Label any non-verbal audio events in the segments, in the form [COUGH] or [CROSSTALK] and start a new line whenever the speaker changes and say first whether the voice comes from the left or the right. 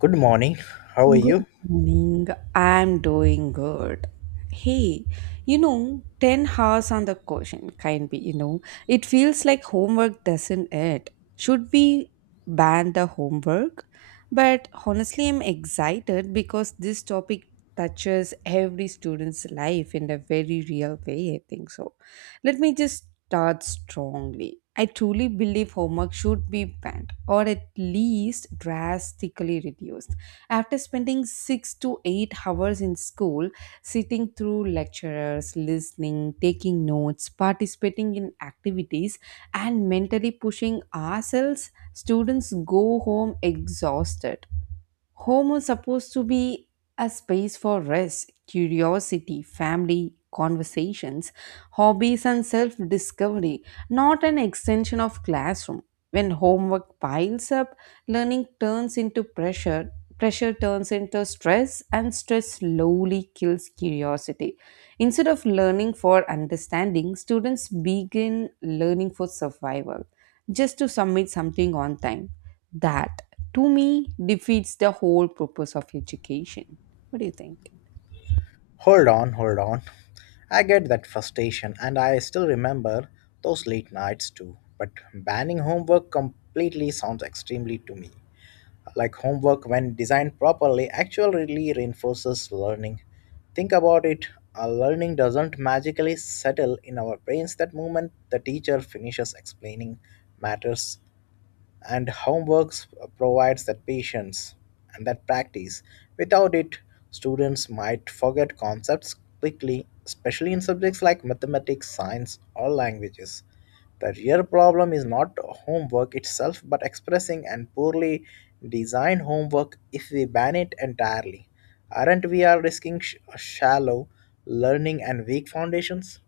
left: Good morning. How are
right: Good
left: you?
right: morning. I'm doing good. Hey, 10 hours on the question can be, it feels like homework, doesn't it? Should we ban the homework? But honestly, I'm excited because this topic touches every student's life in a very real way, I think so. Let me just start strongly. I truly believe homework should be banned or at least drastically reduced. After spending 6 to 8 hours in school, sitting through lecturers, listening, taking notes, participating in activities, and mentally pushing ourselves, students go home exhausted. Home is supposed to be a space for rest, curiosity, family, conversations, hobbies, and self discovery, not an extension of classroom. When homework piles up, learning turns into pressure, pressure turns into stress, and stress slowly kills curiosity. Instead of learning for understanding, students begin learning for survival, just to submit something on time. That, to me, defeats the whole purpose of education. What do you think?
left: Hold on, hold on. I get that frustration and I still remember those late nights too. But banning homework completely sounds extremely to me. Like homework when designed properly actually reinforces learning. Think about it, our learning doesn't magically settle in our brains that moment the teacher finishes explaining matters and homework provides that patience and that practice. Without it, students might forget concepts quickly, especially in subjects like mathematics, science, or languages. The real problem is not homework itself, but expressing and poorly designed homework if we ban it entirely. Aren't we are risking shallow learning and weak foundations?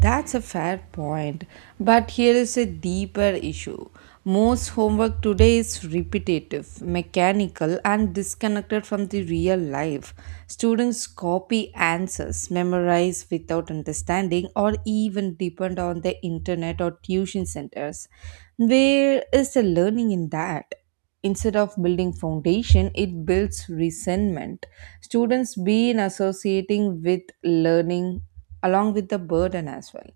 right: That's a fair point, but here is a deeper issue. Most homework today is repetitive, mechanical, and disconnected from the real life. Students copy answers, memorize without understanding, or even depend on the internet or tuition centers. Where is the learning in that? Instead of building foundation, it builds resentment. Students been associating with learning along with the burden as well.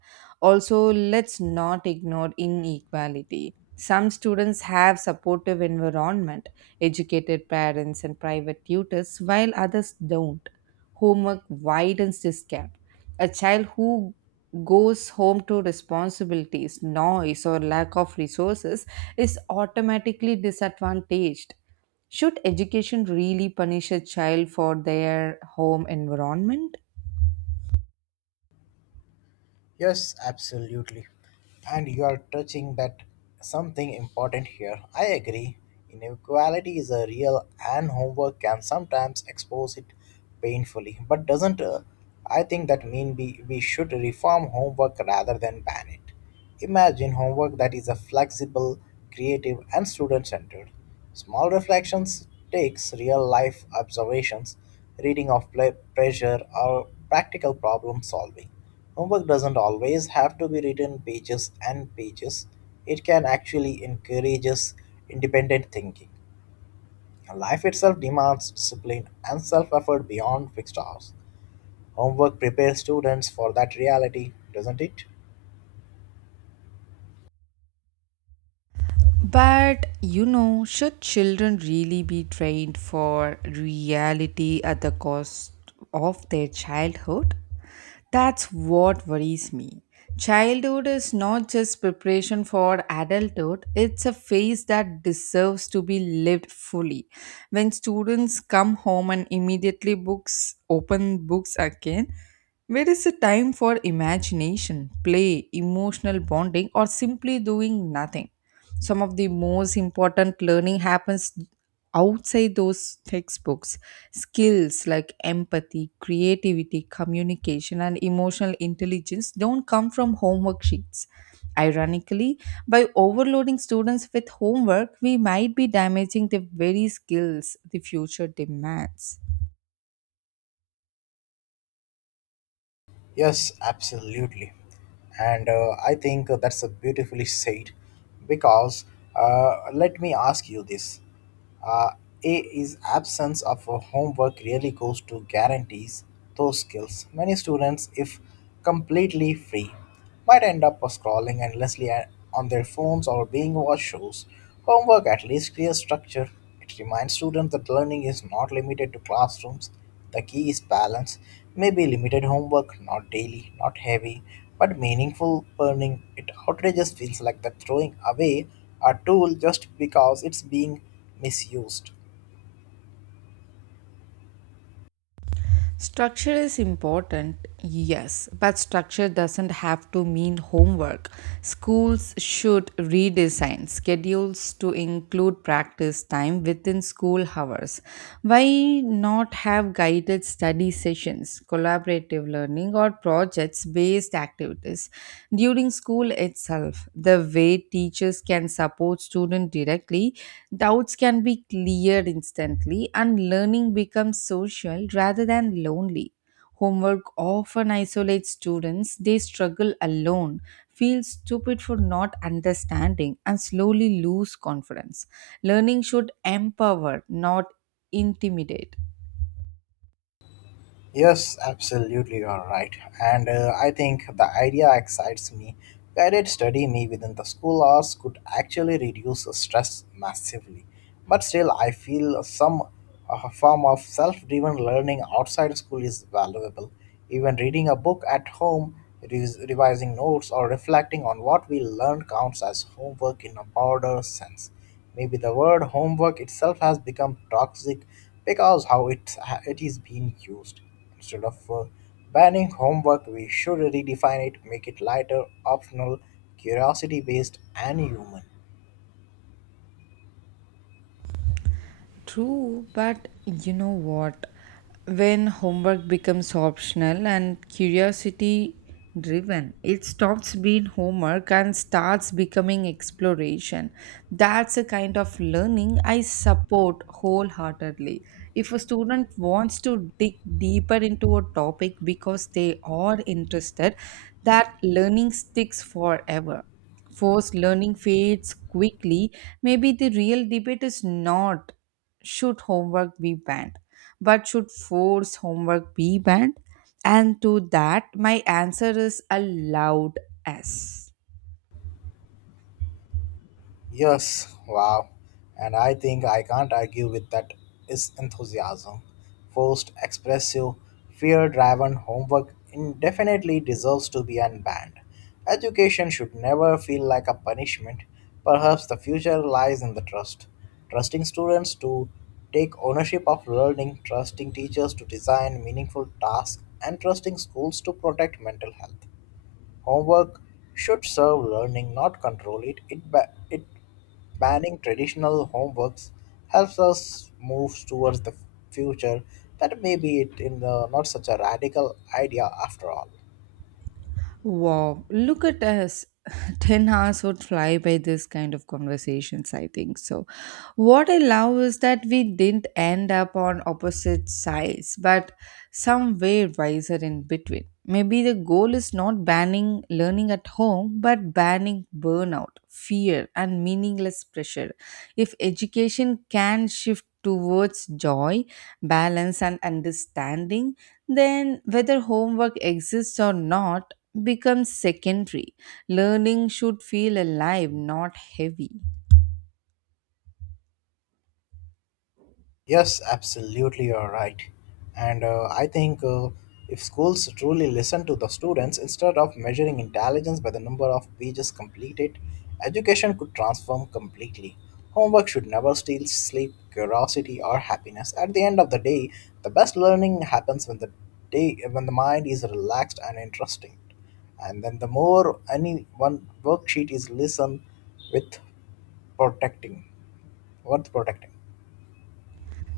right: Also, let's not ignore inequality. Some students have supportive environment, educated parents and private tutors, while others don't. Homework widens this gap. A child who goes home to responsibilities, noise, or lack of resources is automatically disadvantaged. Should education really punish a child for their home environment?
left: Yes, absolutely. And you are touching that something important here. I agree. Inequality is a real and homework can sometimes expose it painfully, but doesn't I think that mean we should reform homework rather than ban it. Imagine homework that is a flexible, creative, and student centered. Small reflections takes real life observations, reading of pressure, or practical problem solving. Homework doesn't always have to be written pages and pages, it can actually encourages independent thinking. Life itself demands discipline and self effort beyond fixed hours. Homework prepares students for that reality, doesn't it?
right: But should children really be trained for reality at the cost of their childhood? That's what worries me. Childhood is not just preparation for adulthood, it's a phase that deserves to be lived fully. When students come home and immediately books open books again, where is the time for imagination, play, emotional bonding, or simply doing nothing? Some of the most important learning happens outside those textbooks. Skills like empathy, creativity, communication, and emotional intelligence don't come from homework sheets. Ironically, by overloading students with homework, we might be damaging the very skills the future demands.
left: Yes, absolutely. And I think that's a beautifully said because let me ask you this. Uh, a is absence of a homework really goes to guarantees those skills. Many students, if completely free, might end up scrolling endlessly on their phones or being what shows. Homework at least clear structure. It reminds students that learning is not limited to classrooms. The key is balance. Maybe limited homework, not daily, not heavy, but meaningful learning. It outrageous feels like the throwing away a tool just because it's being misused.
right: Structure is important, yes, but structure doesn't have to mean homework. Schools should redesign schedules to include practice time within school hours. Why not have guided study sessions, competitions, collaborative learning, or projects based activities? During school itself, the way teachers can support students directly, doubts can be cleared instantly, and learning becomes social rather than lonely. Homework often isolates students, they struggle alone, feel stupid for not understanding, and slowly lose confidence. Learning should empower, not intimidate.
left: Yes, absolutely, you are right. And I think the idea excites me. Guided study me within the school hours could actually reduce the stress massively. But still, I feel some form of self driven learning outside school is valuable. Even reading a book at home, revising notes, or reflecting on what we learned counts as homework in a broader sense. Maybe the word homework itself has become toxic because it is being used. Instead of banning homework, we should redefine it, make it lighter, optional, curiosity based, and human.
right: True, but you know what? When homework becomes optional and curiosity driven, it stops being homework and starts becoming exploration. That's a kind of learning I support wholeheartedly. If a student wants to dig deeper into a topic because they are interested, that learning sticks forever. Forced learning fades quickly. Maybe the real debate is not should homework be banned, but should forced homework be banned, and to that my answer is a loud yes.
left: Yes, wow. And I think I can't argue with that is enthusiasm. Forced, expressive, fear driven homework indefinitely deserves to be unbanned. Education should never feel like a punishment. Perhaps the future lies in the trust. Trusting students to take ownership of learning, trusting teachers to design meaningful tasks, and trusting schools to protect mental health. Homework should serve learning, not control it. It banning traditional homeworks helps us move towards the future that maybe it in the not such a radical idea after all.
right: Wow, look at us. [LAUGHS] 10 hours would fly by this kind of conversations, I think. So, what I love is that we didn't end up on opposite sides, but somewhere wiser in between. Maybe the goal is not banning learning at home, but banning burnout, fear, and meaningless pressure. If education can shift towards joy, balance, and understanding, then whether homework exists or not, becomes secondary. Learning should feel alive, not heavy.
left: Yes, absolutely, you're right. And I think If schools truly listen to the students instead of measuring intelligence by the number of pages completed, education could transform completely. Homework should never steal sleep, curiosity, or happiness. At the end of the day, the best learning happens when the day when the mind is relaxed and interesting. And then the more any one worksheet is listened with protecting, worth protecting.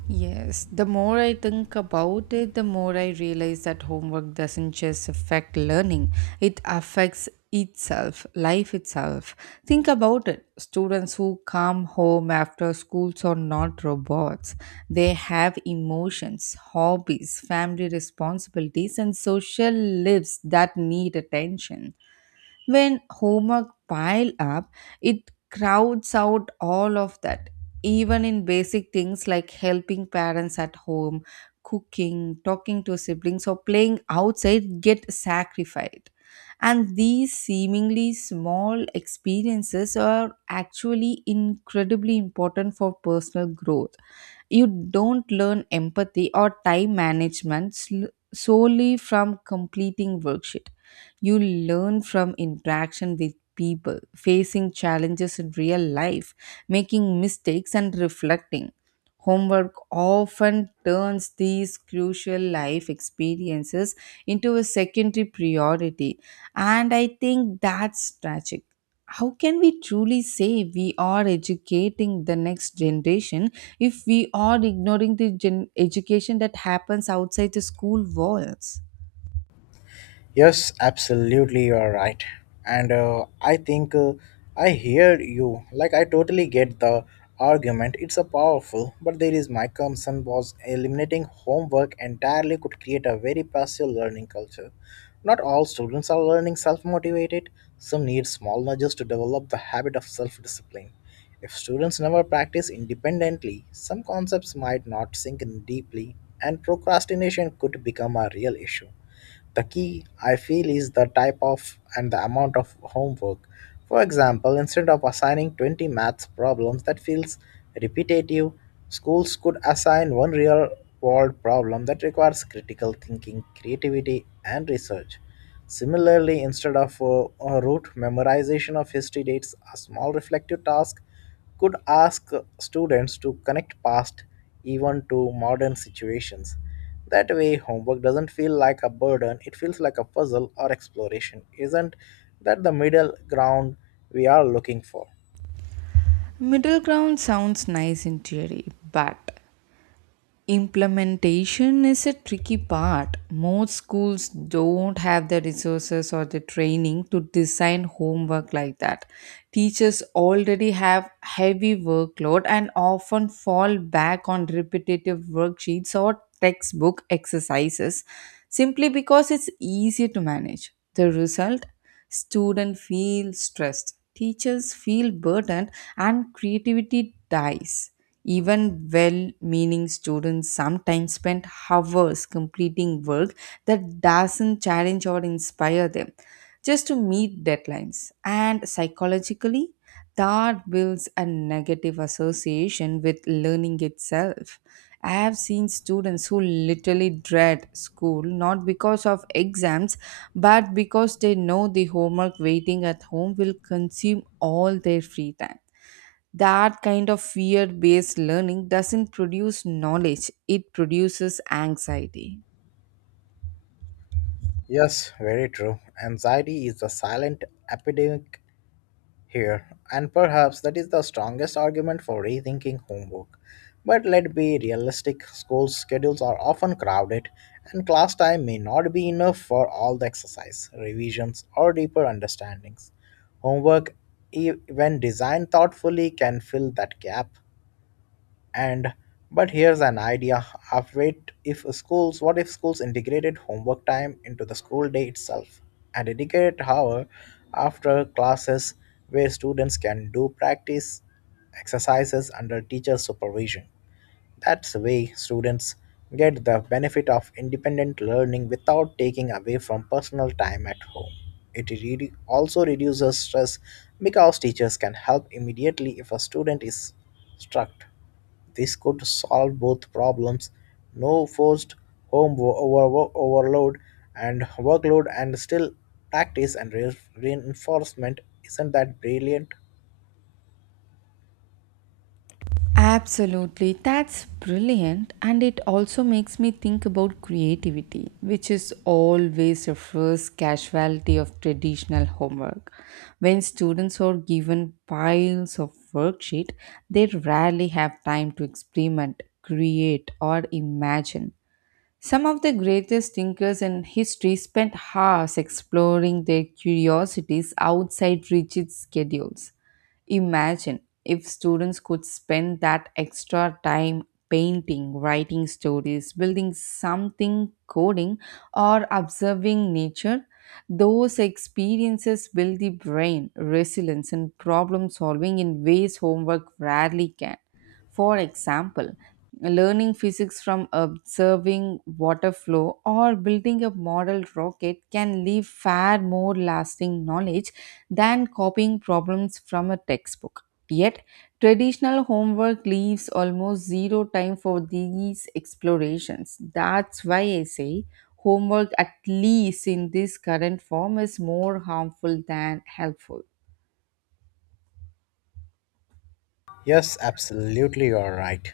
right: Yes, the more I think about it, the more I realize that homework doesn't just affect learning, it affects itself, life itself. Think about it. Students who come home after schools are not robots. They have emotions, hobbies, family responsibilities, and social lives that need attention. When homework pile up, it crowds out all of that. Even in basic things like helping parents at home, cooking, talking to siblings, or playing outside get sacrificed. And these seemingly small experiences are actually incredibly important for personal growth. You don't learn empathy or time management solely from completing worksheet. You learn from interaction with people, facing challenges in real life, making mistakes and reflecting. Homework often turns these crucial life experiences into a secondary priority, and I think that's tragic. How can we truly say we are educating the next generation if we are ignoring the education that happens outside the school walls?
left: Yes, absolutely, you are right. And I think I hear you. Like, I totally get the argument. It's a powerful, but there is my concern was eliminating homework entirely could create a very passive learning culture. Not all students are learning self motivated, some need small nudges to develop the habit of self discipline. If students never practice independently, some concepts might not sink in deeply, and procrastination could become a real issue. The key, I feel, is the type of and the amount of homework. For example, instead of assigning 20 math problems that feels repetitive, schools could assign one real world problem that requires critical thinking, creativity, and research. Similarly, instead of a rote memorization of history dates, a small reflective task could ask students to connect past even to modern situations. That way, homework doesn't feel like a burden, it feels like a puzzle or exploration. Isn't that the middle ground we are looking for?
right: Middle ground sounds nice in theory, but implementation is a tricky part. Most schools don't have the resources or the training to design homework like that. Teachers already have heavy workload and often fall back on repetitive worksheets or textbook exercises simply because it's easier to manage. The result: students feel stressed, teachers feel burdened, and creativity dies. Even well meaning students sometimes spend hours completing work that doesn't challenge or inspire them just to meet deadlines. And psychologically, that builds a negative association with learning itself. I have seen students who literally dread school not because of exams but because they know the homework waiting at home will consume all their free time. That kind of fear based learning doesn't produce knowledge, it produces anxiety.
left: Yes, very true. Anxiety is a silent epidemic here, and perhaps that is the strongest argument for rethinking homework. But let's be realistic school schedules are often crowded, and class time may not be enough for all the exercise, revisions, or deeper understandings. Homework, when designed thoughtfully, can fill that gap and but here's an idea of it if schools what if schools integrated homework time into the school day itself and a dedicated hour after classes where students can do practice exercises under teacher supervision that's the way students get the benefit of independent learning without taking away from personal time at home it really also reduces stress because teachers can help immediately if a student is struck this could solve both problems no forced overload and workload, and still practice and reinforcement. Isn't that brilliant?
right: Absolutely, that's brilliant, and it also makes me think about creativity, which is always a first casualty of traditional homework. When students are given piles of worksheet, they rarely have time to experiment, create, or imagine. Some of the greatest thinkers in history spent hours exploring their curiosities outside rigid schedules. Imagine if students could spend that extra time painting, writing stories, building something, coding, or observing nature. Those experiences build the brain, resilience, and problem solving in ways homework rarely can. For example, learning physics from observing water flow or building a model rocket can leave far more lasting knowledge than copying problems from a textbook. Yet, traditional homework leaves almost zero time for these explorations. That's why I say homework, at least in this current form, is more harmful than helpful.
left: Yes, absolutely, you are right.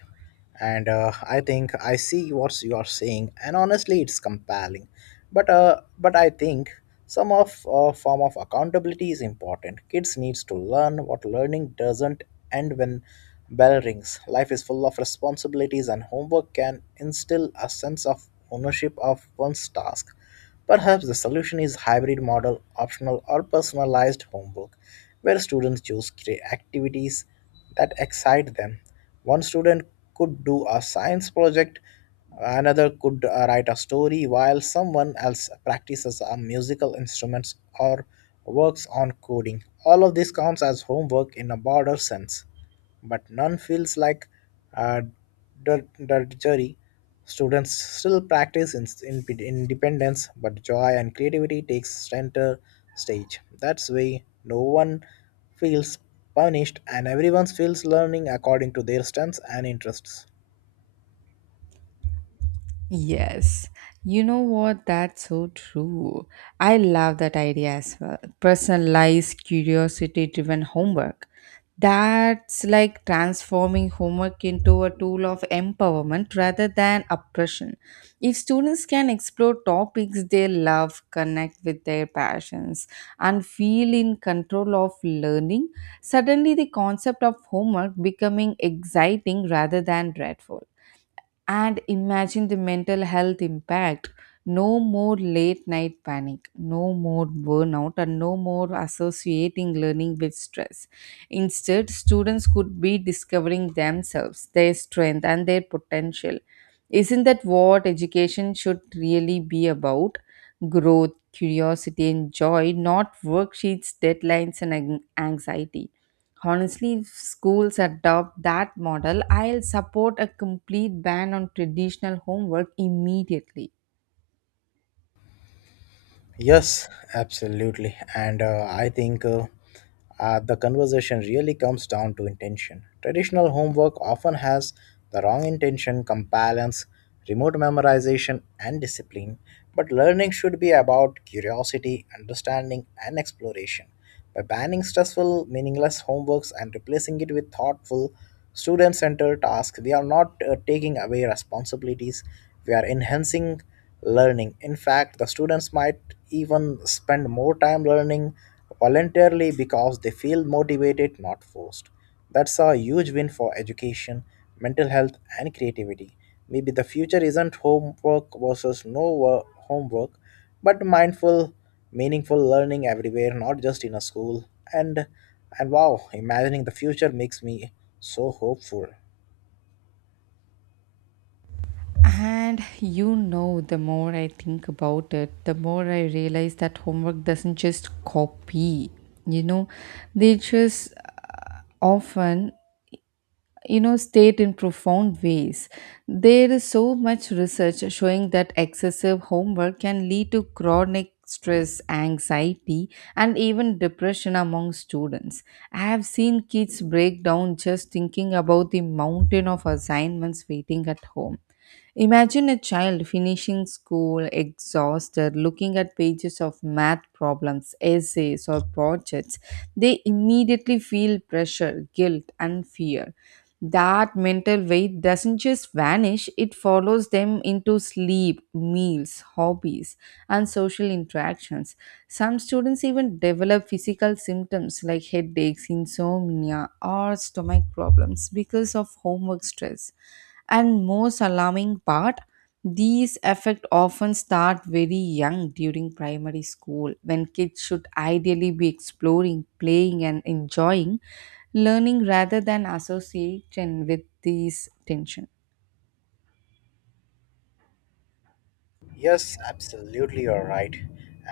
left: And I think I see what you are saying, and honestly, it's compelling. But I think some of form of accountability is important. Kids needs to learn what learning doesn't end when bell rings. Life is full of responsibilities, and homework can instill a sense of ownership of one's task. Perhaps the solution is hybrid model, optional or personalized homework, where students choose activities that excite them. One student could do a science project, another could write a story, while someone else practices a musical instruments or works on coding. All of this counts as homework in a broader sense but none feels like a drudgery. Students still practice independence, but joy and creativity takes center stage. That's why no one feels punished and everyone feels learning according to their strengths and interests.
right: Yes, you know what? That's so true. I love that idea as well. Personalized, curiosity driven homework. That's like transforming homework into a tool of empowerment rather than oppression. If students can explore topics they love, connect with their passions, and feel in control of learning, suddenly the concept of homework becoming exciting rather than dreadful. And imagine the mental health impact. No more late night panic, no more burnout, and no more associating learning with stress. Instead, students could be discovering themselves, their strength, and their potential. Isn't that what education should really be about? Growth, curiosity, and joy, not worksheets, deadlines, and anxiety. Honestly, if schools adopt that model, I'll support a complete ban on traditional homework immediately.
left: Yes, absolutely. And I think The conversation really comes down to intention. Traditional homework often has the wrong intention, compliance, remote memorization, and discipline. But learning should be about curiosity, understanding, and exploration. By banning stressful, meaningless homeworks and replacing it with thoughtful, student centered tasks, we are not taking away responsibilities, we are enhancing learning. In fact, the students might even spend more time learning voluntarily because they feel motivated, not forced. That's a huge win for education, mental health, and creativity. Maybe the future isn't homework versus no wo- homework, but mindful meaningful learning everywhere not just in a school and and wow imagining the future makes me so hopeful.
right: And the more I think about it, the more I realize that homework doesn't just copy. You know, they just often state in profound ways. There is so much research showing that excessive homework can lead to chronic stress, anxiety, and even depression among students. I have seen kids break down just thinking about the mountain of assignments waiting at home. Imagine a child finishing school exhausted, looking at pages of math problems, essays, or projects. They immediately feel pressure, guilt, and fear. That mental weight doesn't just vanish, it follows them into sleep, meals, hobbies, and social interactions. Some students even develop physical symptoms like headaches, insomnia, or stomach problems because of homework stress. And most alarming part, these effects often start very young during primary school when kids should ideally be exploring, playing, and enjoying learning rather than association with these tension.
left: Yes, absolutely, you're right.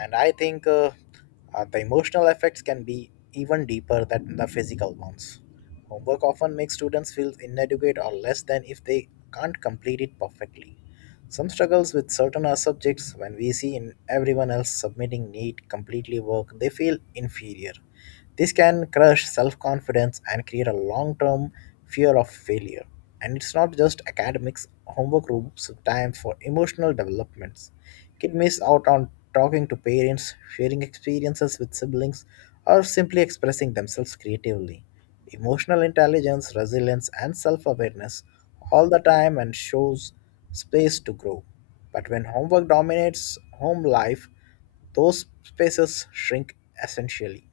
left: and I think The emotional effects can be even deeper than the physical ones. Homework often makes students feel inadequate or less than if they can't complete it perfectly. Some struggles with certain subjects when we see in everyone else submitting neat completely work they feel inferior. This can crush self confidence and create a long term fear of failure. And it's not just academics, homework groups, time for emotional developments. Kids miss out on talking to parents, sharing experiences with siblings, or simply expressing themselves creatively. Emotional intelligence, resilience, and self awareness all the time and shows space to grow. But when homework dominates home life, those spaces shrink essentially.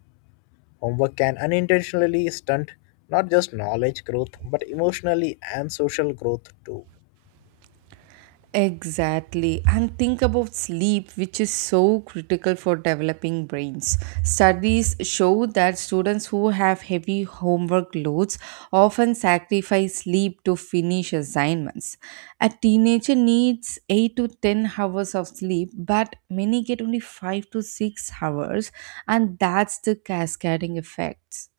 left: Homework can unintentionally stunt not just knowledge growth, but emotionally and social growth too.
right: Exactly. And think about sleep, which is so critical for developing brains. Studies show that students who have heavy homework loads often sacrifice sleep to finish assignments. A teenager needs 8 to 10 hours of sleep, but many get only 5 to 6 hours, and that's the cascading effect.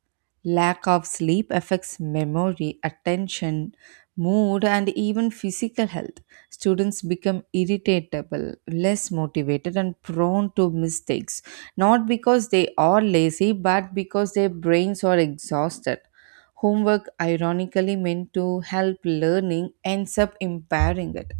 right: Lack of sleep affects memory, attention, mood, and even physical health. Students become irritable, less motivated, and prone to mistakes, not because they are lazy, but because their brains are exhausted. Homework, ironically meant to help learning, ends up impairing it.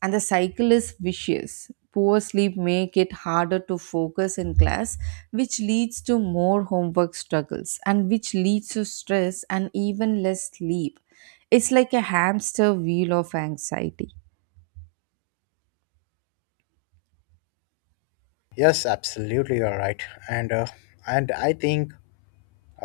right: And the cycle is vicious. Poor sleep make it harder to focus in class, which leads to more homework struggles and which leads to stress and even less sleep. It's like a hamster wheel of anxiety.
left: Yes, absolutely, you're right. And uh, and I think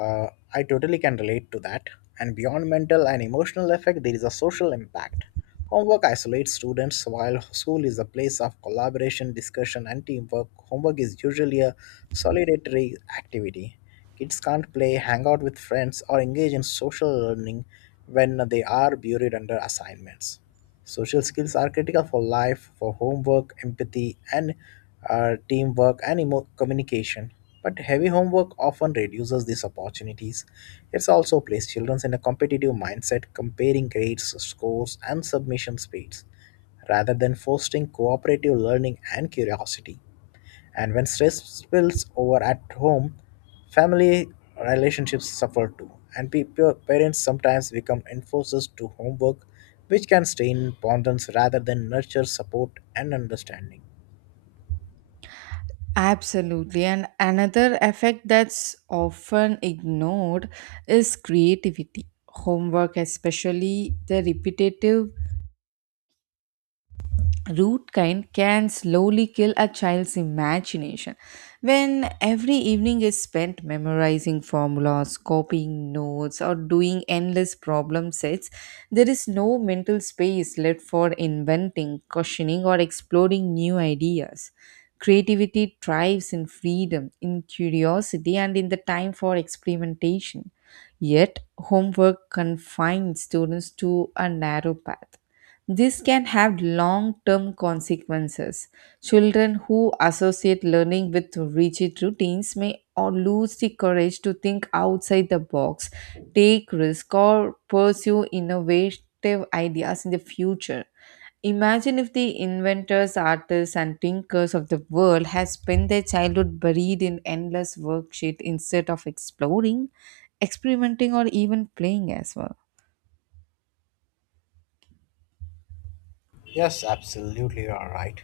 left: Uh, I totally can relate to that. And beyond mental and emotional effect, there is a social impact. Homework isolates students while school is a place of collaboration, discussion, and teamwork. Homework is usually a solitary activity. Kids can't play, hang out with friends, or engage in social learning when they are buried under assignments. Social skills are critical for life, for homework, empathy, and teamwork and communication. But heavy homework often reduces these opportunities. It's also placed children in a competitive mindset, comparing grades, scores, and submission speeds, rather than fostering cooperative learning and curiosity. And when stress spills over at home, family relationships suffer too. And parents sometimes become enforcers to homework, which can strain bonds rather than nurture support and understanding.
right: Absolutely. And another effect that's often ignored is creativity. Homework, especially the repetitive Rootkind, can slowly kill a child's imagination when every evening is spent memorizing formulas, copying notes, or doing endless problem sets. There is no mental space left for inventing, questioning, or exploring new ideas. Creativity thrives in freedom, in curiosity, and in the time for experimentation. Yet, homework confines students to a narrow path. This can have long term consequences. Children who associate learning with rigid routines may or lose the courage to think outside the box, take risks, or pursue innovative ideas in the future. Imagine if the inventors, artists, and thinkers of the world had spent their childhood buried in endless worksheet instead of exploring, experimenting, or even playing as well.
left: Yes, absolutely, you are right.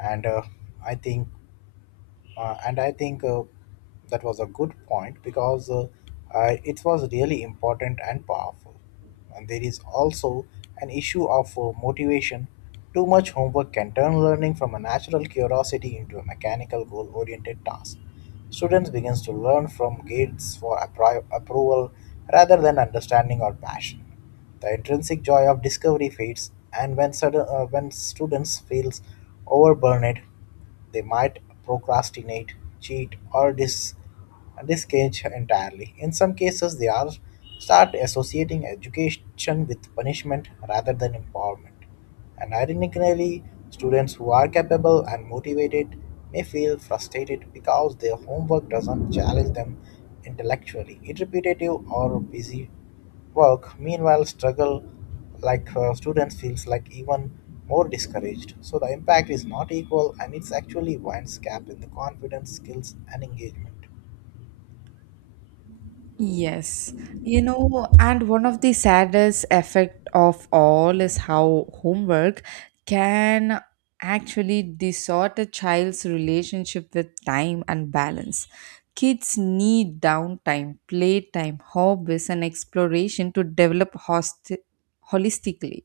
left: And I think and I think That was a good point because I, it was really important and powerful. And there is also an issue of motivation. Too much homework can turn learning from a natural curiosity into a mechanical goal-oriented task. Students begins to learn from grades for approval rather than understanding or passion. The intrinsic joy of discovery fades, and when when students feels overburdened, they might procrastinate, cheat, or disengage entirely. In some cases, they are start associating education with punishment rather than empowerment. And ironically, students who are capable and motivated may feel frustrated because their homework doesn't challenge them intellectually. It's repetitive or busy work meanwhile struggle students feels like even more discouraged, so the impact is not equal and it's actually winds gap in the confidence skills and engagement.
right: Yes, and one of the saddest effect of all is how homework can actually distort a child's relationship with time and balance. Kids need downtime, playtime, hobbies, and exploration to develop holistically.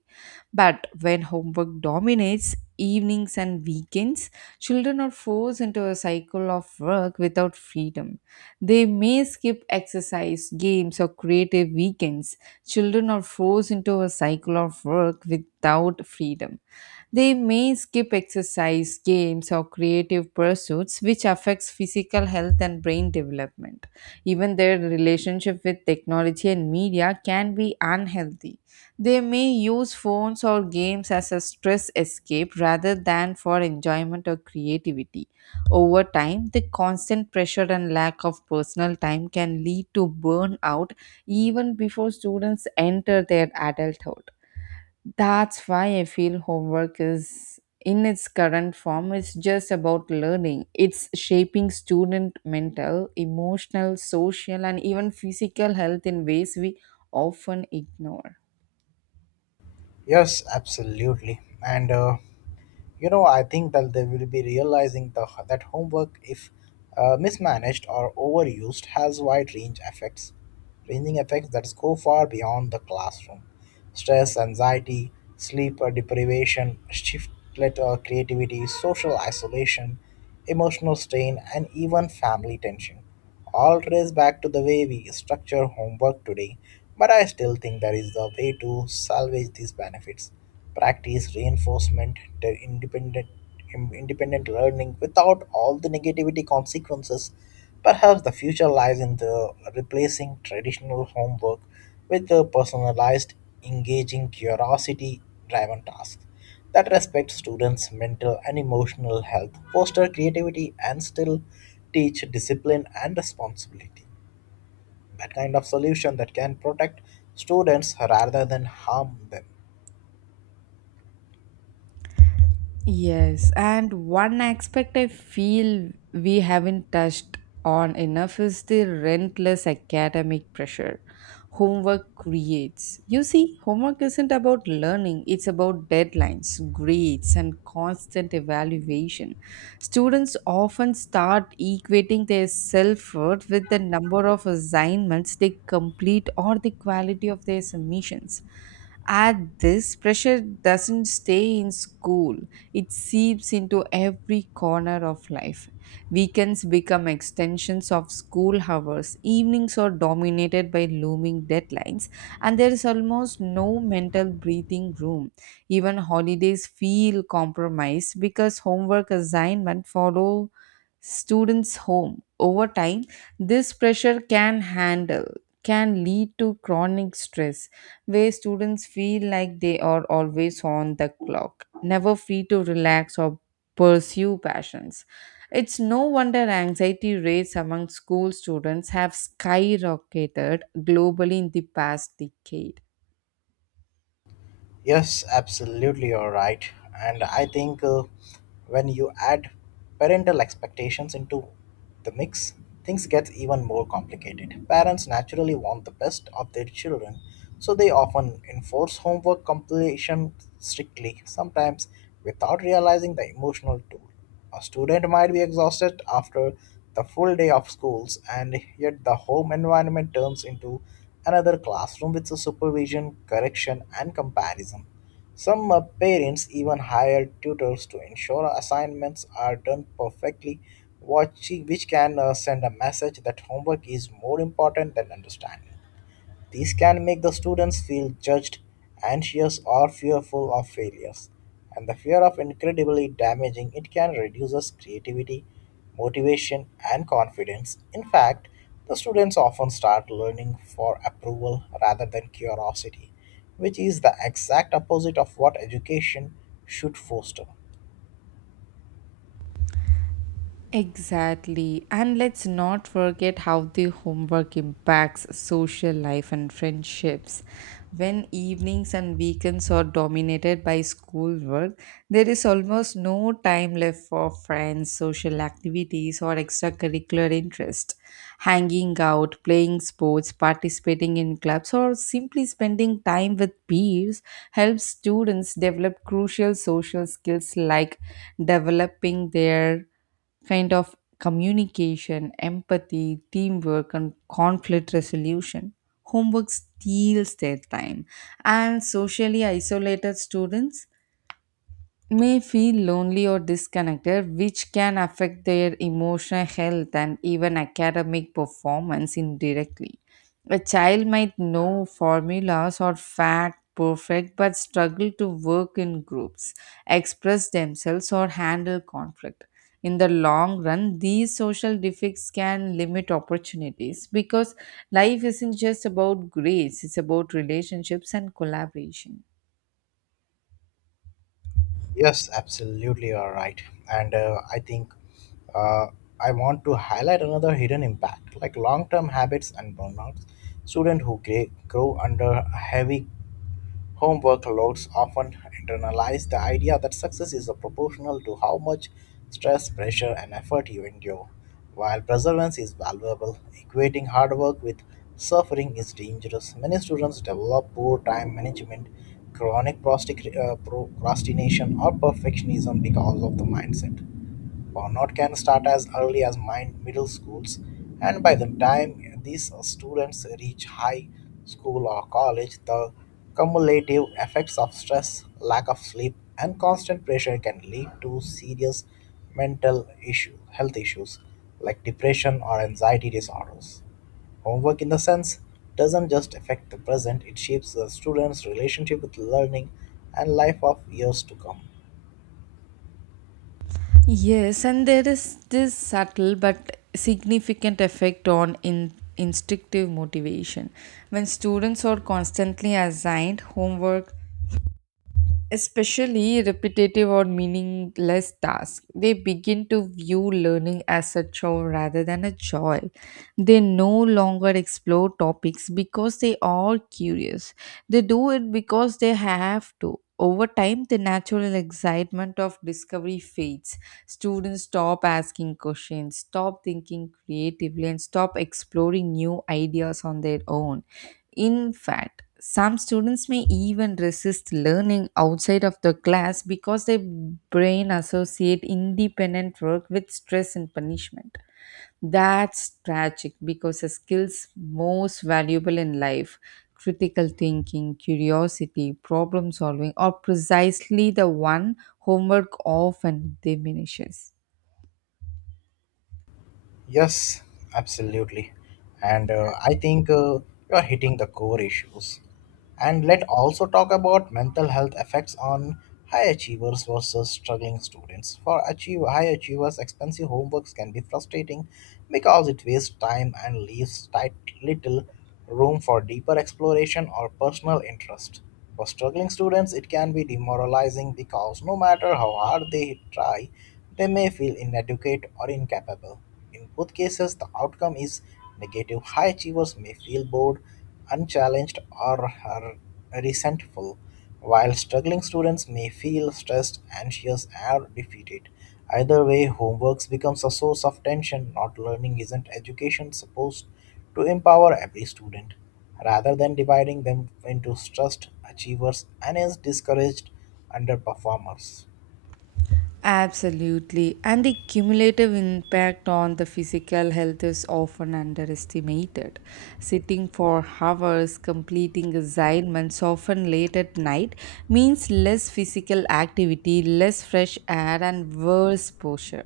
right: But when homework dominates evenings and weekends, children are forced into a cycle of work without freedom. They may skip exercise, games, or creative weekends. Children are forced into a cycle of work without freedom. They may skip exercise, games, or creative pursuits, which affects physical health and brain development. Even their relationship with technology and media can be unhealthy. They may use phones or games as a stress escape rather than for enjoyment or creativity. Over time, the constant pressure and lack of personal time can lead to burnout even before students enter their adulthood. That's why I feel homework is in its current form, it's just about learning, it's shaping student mental, emotional, social, and even physical health in ways we often ignore.
left: Yes, absolutely. And uh, You know, I think that they will be realizing that homework, if mismanaged or overused, has wide range effects, ranging effects that go far beyond the classroom. Stress, anxiety, sleep deprivation, shiftlet creativity, social isolation, emotional strain, and even family tension I trace back to the way we structure homework today, but I still think there is a way to salvage these benefits. Practice reinforcement, independent learning without all the negativity consequences. Perhaps the future lies in the replacing traditional homework with a personalized, engaging, curiosity driven task that respect students' mental and emotional health, foster creativity, and still teach discipline and responsibility. That kind of solution that can protect students rather than harm them.
right: Yes, and one aspect I feel we haven't touched on enough is the relentless academic pressure homework creates. You see, homework isn't about learning, it's about deadlines, grades, and constant evaluation. Students often start equating their self worth with the number of assignments they complete or the quality of their submissions. Add this pressure doesn't stay in school, it seeps into every corner of life. Weekends become extensions of school hours, evenings are dominated by looming deadlines, and there is almost no mental breathing room. Even holidays feel compromised because homework assignment follow students home. Over time, this pressure can lead to chronic stress where students feel like they are always on the clock, never free to relax or pursue passions. It's no wonder anxiety rates among school students have skyrocketed globally in the past decade.
left: Yes, absolutely, you're right. And I think, when you add parental expectations into the mix, things get even more complicated. Parents naturally want the best of their children, so they often enforce homework completion strictly, sometimes without realizing the emotional toll. A student might be exhausted after the full day of schools, and yet the home environment turns into another classroom with supervision, correction, and comparison. Some parents even hire tutors to ensure assignments are done perfectly, watching, which can send a message that homework is more important than understanding. This can make the students feel judged, anxious, or fearful of failures. And the fear of incredibly damaging it can reduces creativity, motivation, and confidence. In fact, the students often start learning for approval rather than curiosity, which is the exact opposite of what education should foster.
right: Exactly. And let's not forget how the homework impacts social life and friendships. When evenings and weekends are dominated by schoolwork, there is almost no time left for friends, social activities, or extracurricular interest. Hanging out, playing sports, participating in clubs, or simply spending time with peers helps students develop crucial social skills like developing their kind of communication, empathy, teamwork, and conflict resolution. Homework steals their time, and socially isolated students may feel lonely or disconnected, which can affect their emotional health and even academic performance indirectly. A child might know formulas or fact perfect but struggle to work in groups, express themselves, or handle conflict. In the long run, these social defects can limit opportunities because life isn't just about grades, it's about relationships and collaboration.
left: Yes, absolutely, you are right. And I think uh, I want to highlight another hidden impact, like long-term habits and burnouts. Students who grow under heavy home workloads often internalize the idea that success is proportional to how much stress, pressure, and effort you endure. While perseverance is valuable, equating hard work with suffering is dangerous. Many students develop poor time management, chronic procrastination, or perfectionism because of the mindset. Burnout can start as early as middle schools, and by the time these students reach high school or college, the cumulative effects of stress, lack of sleep, and constant pressure can lead to serious health issues like depression or anxiety disorders. Homework, in the sense, doesn't just affect the present, it shapes the student's relationship with learning and life of years to come.
right: Yes, and there is this subtle but significant effect on in instinctive motivation. When students are constantly assigned homework, especially repetitive or meaningless tasks, they begin to view learning as a chore rather than a joy. They no longer explore topics because they are curious, they do it because they have to. Over time, the natural excitement of discovery fades. Students stop asking questions, stop thinking creatively, and stop exploring new ideas on their own. In fact, some students may even resist learning outside of the class because their brain associate independent work with stress and punishment. That's tragic because the skills most valuable in life, critical thinking, curiosity, problem solving, are precisely the one homework often diminishes.
left: Yes, absolutely. And I think, you're hitting the core issues. And let also talk about mental health effects on high achievers versus struggling students. For achieve high achievers, expensive homeworks can be frustrating because it wastes time and leaves tight little room for deeper exploration or personal interest. For struggling students, it can be demoralizing because no matter how hard they try, they may feel inadequate or incapable. In both cases, the outcome is negative. High achievers may feel bored, unchallenged, or are resentful, while struggling students may feel stressed, anxious, or defeated. Either way, homework becomes a source of tension, not learning. Isn't education supposed to empower every student? Rather than dividing them into stressed achievers and is discouraged underperformers.
right: Absolutely. And the cumulative impact on the physical health is often underestimated. Sitting for hours, completing assignments, often late at night, means less physical activity, less fresh air, and worse posture.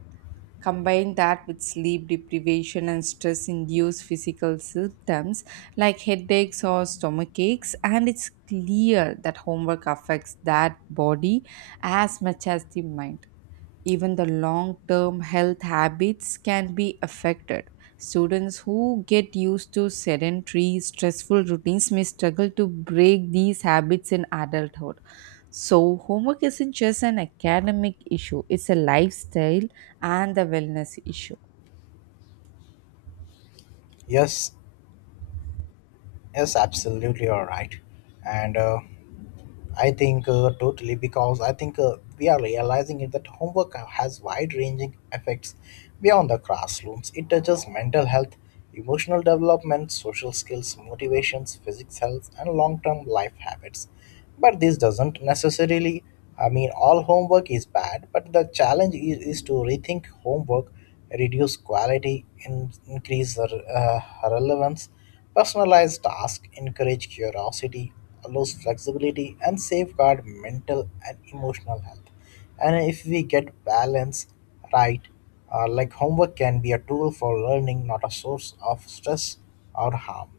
right: Combine that with sleep deprivation and stress induced physical symptoms like headaches or stomach aches, and it's clear that homework affects that body as much as the mind. Even the long term health habits can be affected. Students who get used to sedentary, stressful routines may struggle to break these habits in adulthood. So, homework isn't just an academic issue, it's a lifestyle and a wellness issue.
left: Yes, yes, absolutely, all right. And I think totally because I think we are realizing it that homework has wide-ranging effects beyond the classrooms. It touches mental health, emotional development, social skills, motivations, physics health, and long-term life habits. But this doesn't necessarily. I mean, all homework is bad, but the challenge is to rethink homework, reduce quality, increase the relevance, personalized tasks encourage curiosity, allows flexibility, and safeguard mental and emotional health. And if we get balance right, like homework can be a tool for learning, not a source of stress or harm.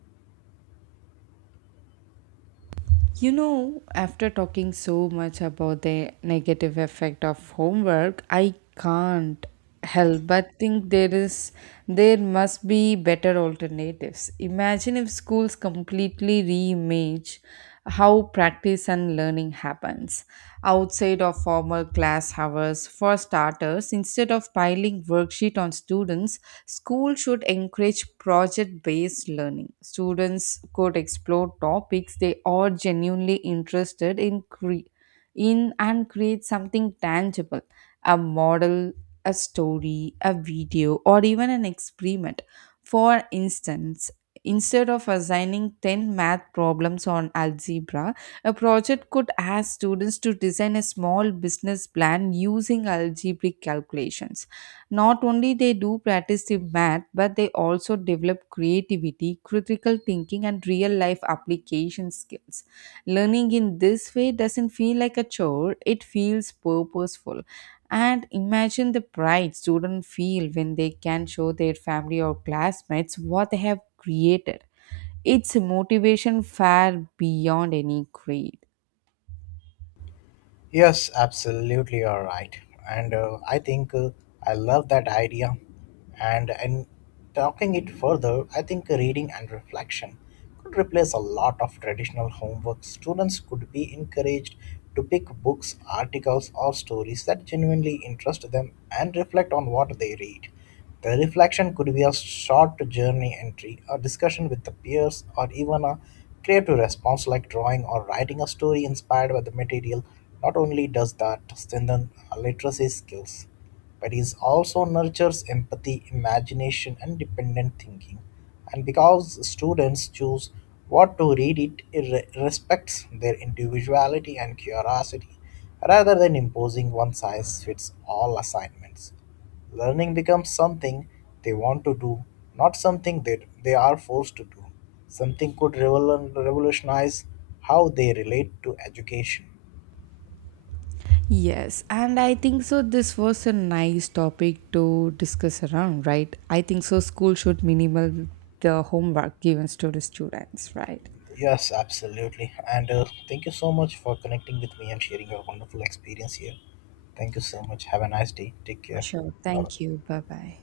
right: You know, after talking so much about the negative effect of homework, I can't help but think there is there must be better alternatives. Imagine if schools completely reimage how practice and learning happens outside of formal class hours. For starters, instead of piling worksheet on students, school should encourage project-based learning. Students could explore topics they are genuinely interested in and create something tangible, a model, a story, a video, or even an experiment. For instance, instead of assigning 10 math problems on algebra, a project could ask students to design a small business plan using algebraic calculations. Not only they do practice the math, but they also develop creativity, critical thinking, and real life application skills. Learning in this way doesn't feel like a chore; it feels purposeful. And imagine the pride students feel when they can show their family or classmates what they have created. It's a motivation far beyond any grade.
left: Yes, absolutely, you're right. And I think, I love that idea. And in talking it further, I think reading and reflection could replace a lot of traditional homework. Students could be encouraged to pick books, articles, or stories that genuinely interest them and reflect on what they read. The reflection could be a short journey entry, a discussion with the peers, or even a creative response like drawing or writing a story inspired by the material. Not only does that strengthen our literacy skills, but it also nurtures empathy, imagination, and dependent thinking. And because students choose what to read, it respects their individuality and curiosity rather than imposing one size fits all assignments. Learning becomes something they want to do, not something that they are forced to do. Something could revolutionize how they relate to education.
right: Yes, and I think so. This was a nice topic to discuss around, right? I think so. School should minimal the homework given to the students, right?
left: Yes, absolutely. And thank you so much for connecting with me and sharing your wonderful experience here. Thank you so much. Have a nice day. Take care.
right: Sure.
left: Bye
right: Thank
left: bye.
right: you. Bye bye.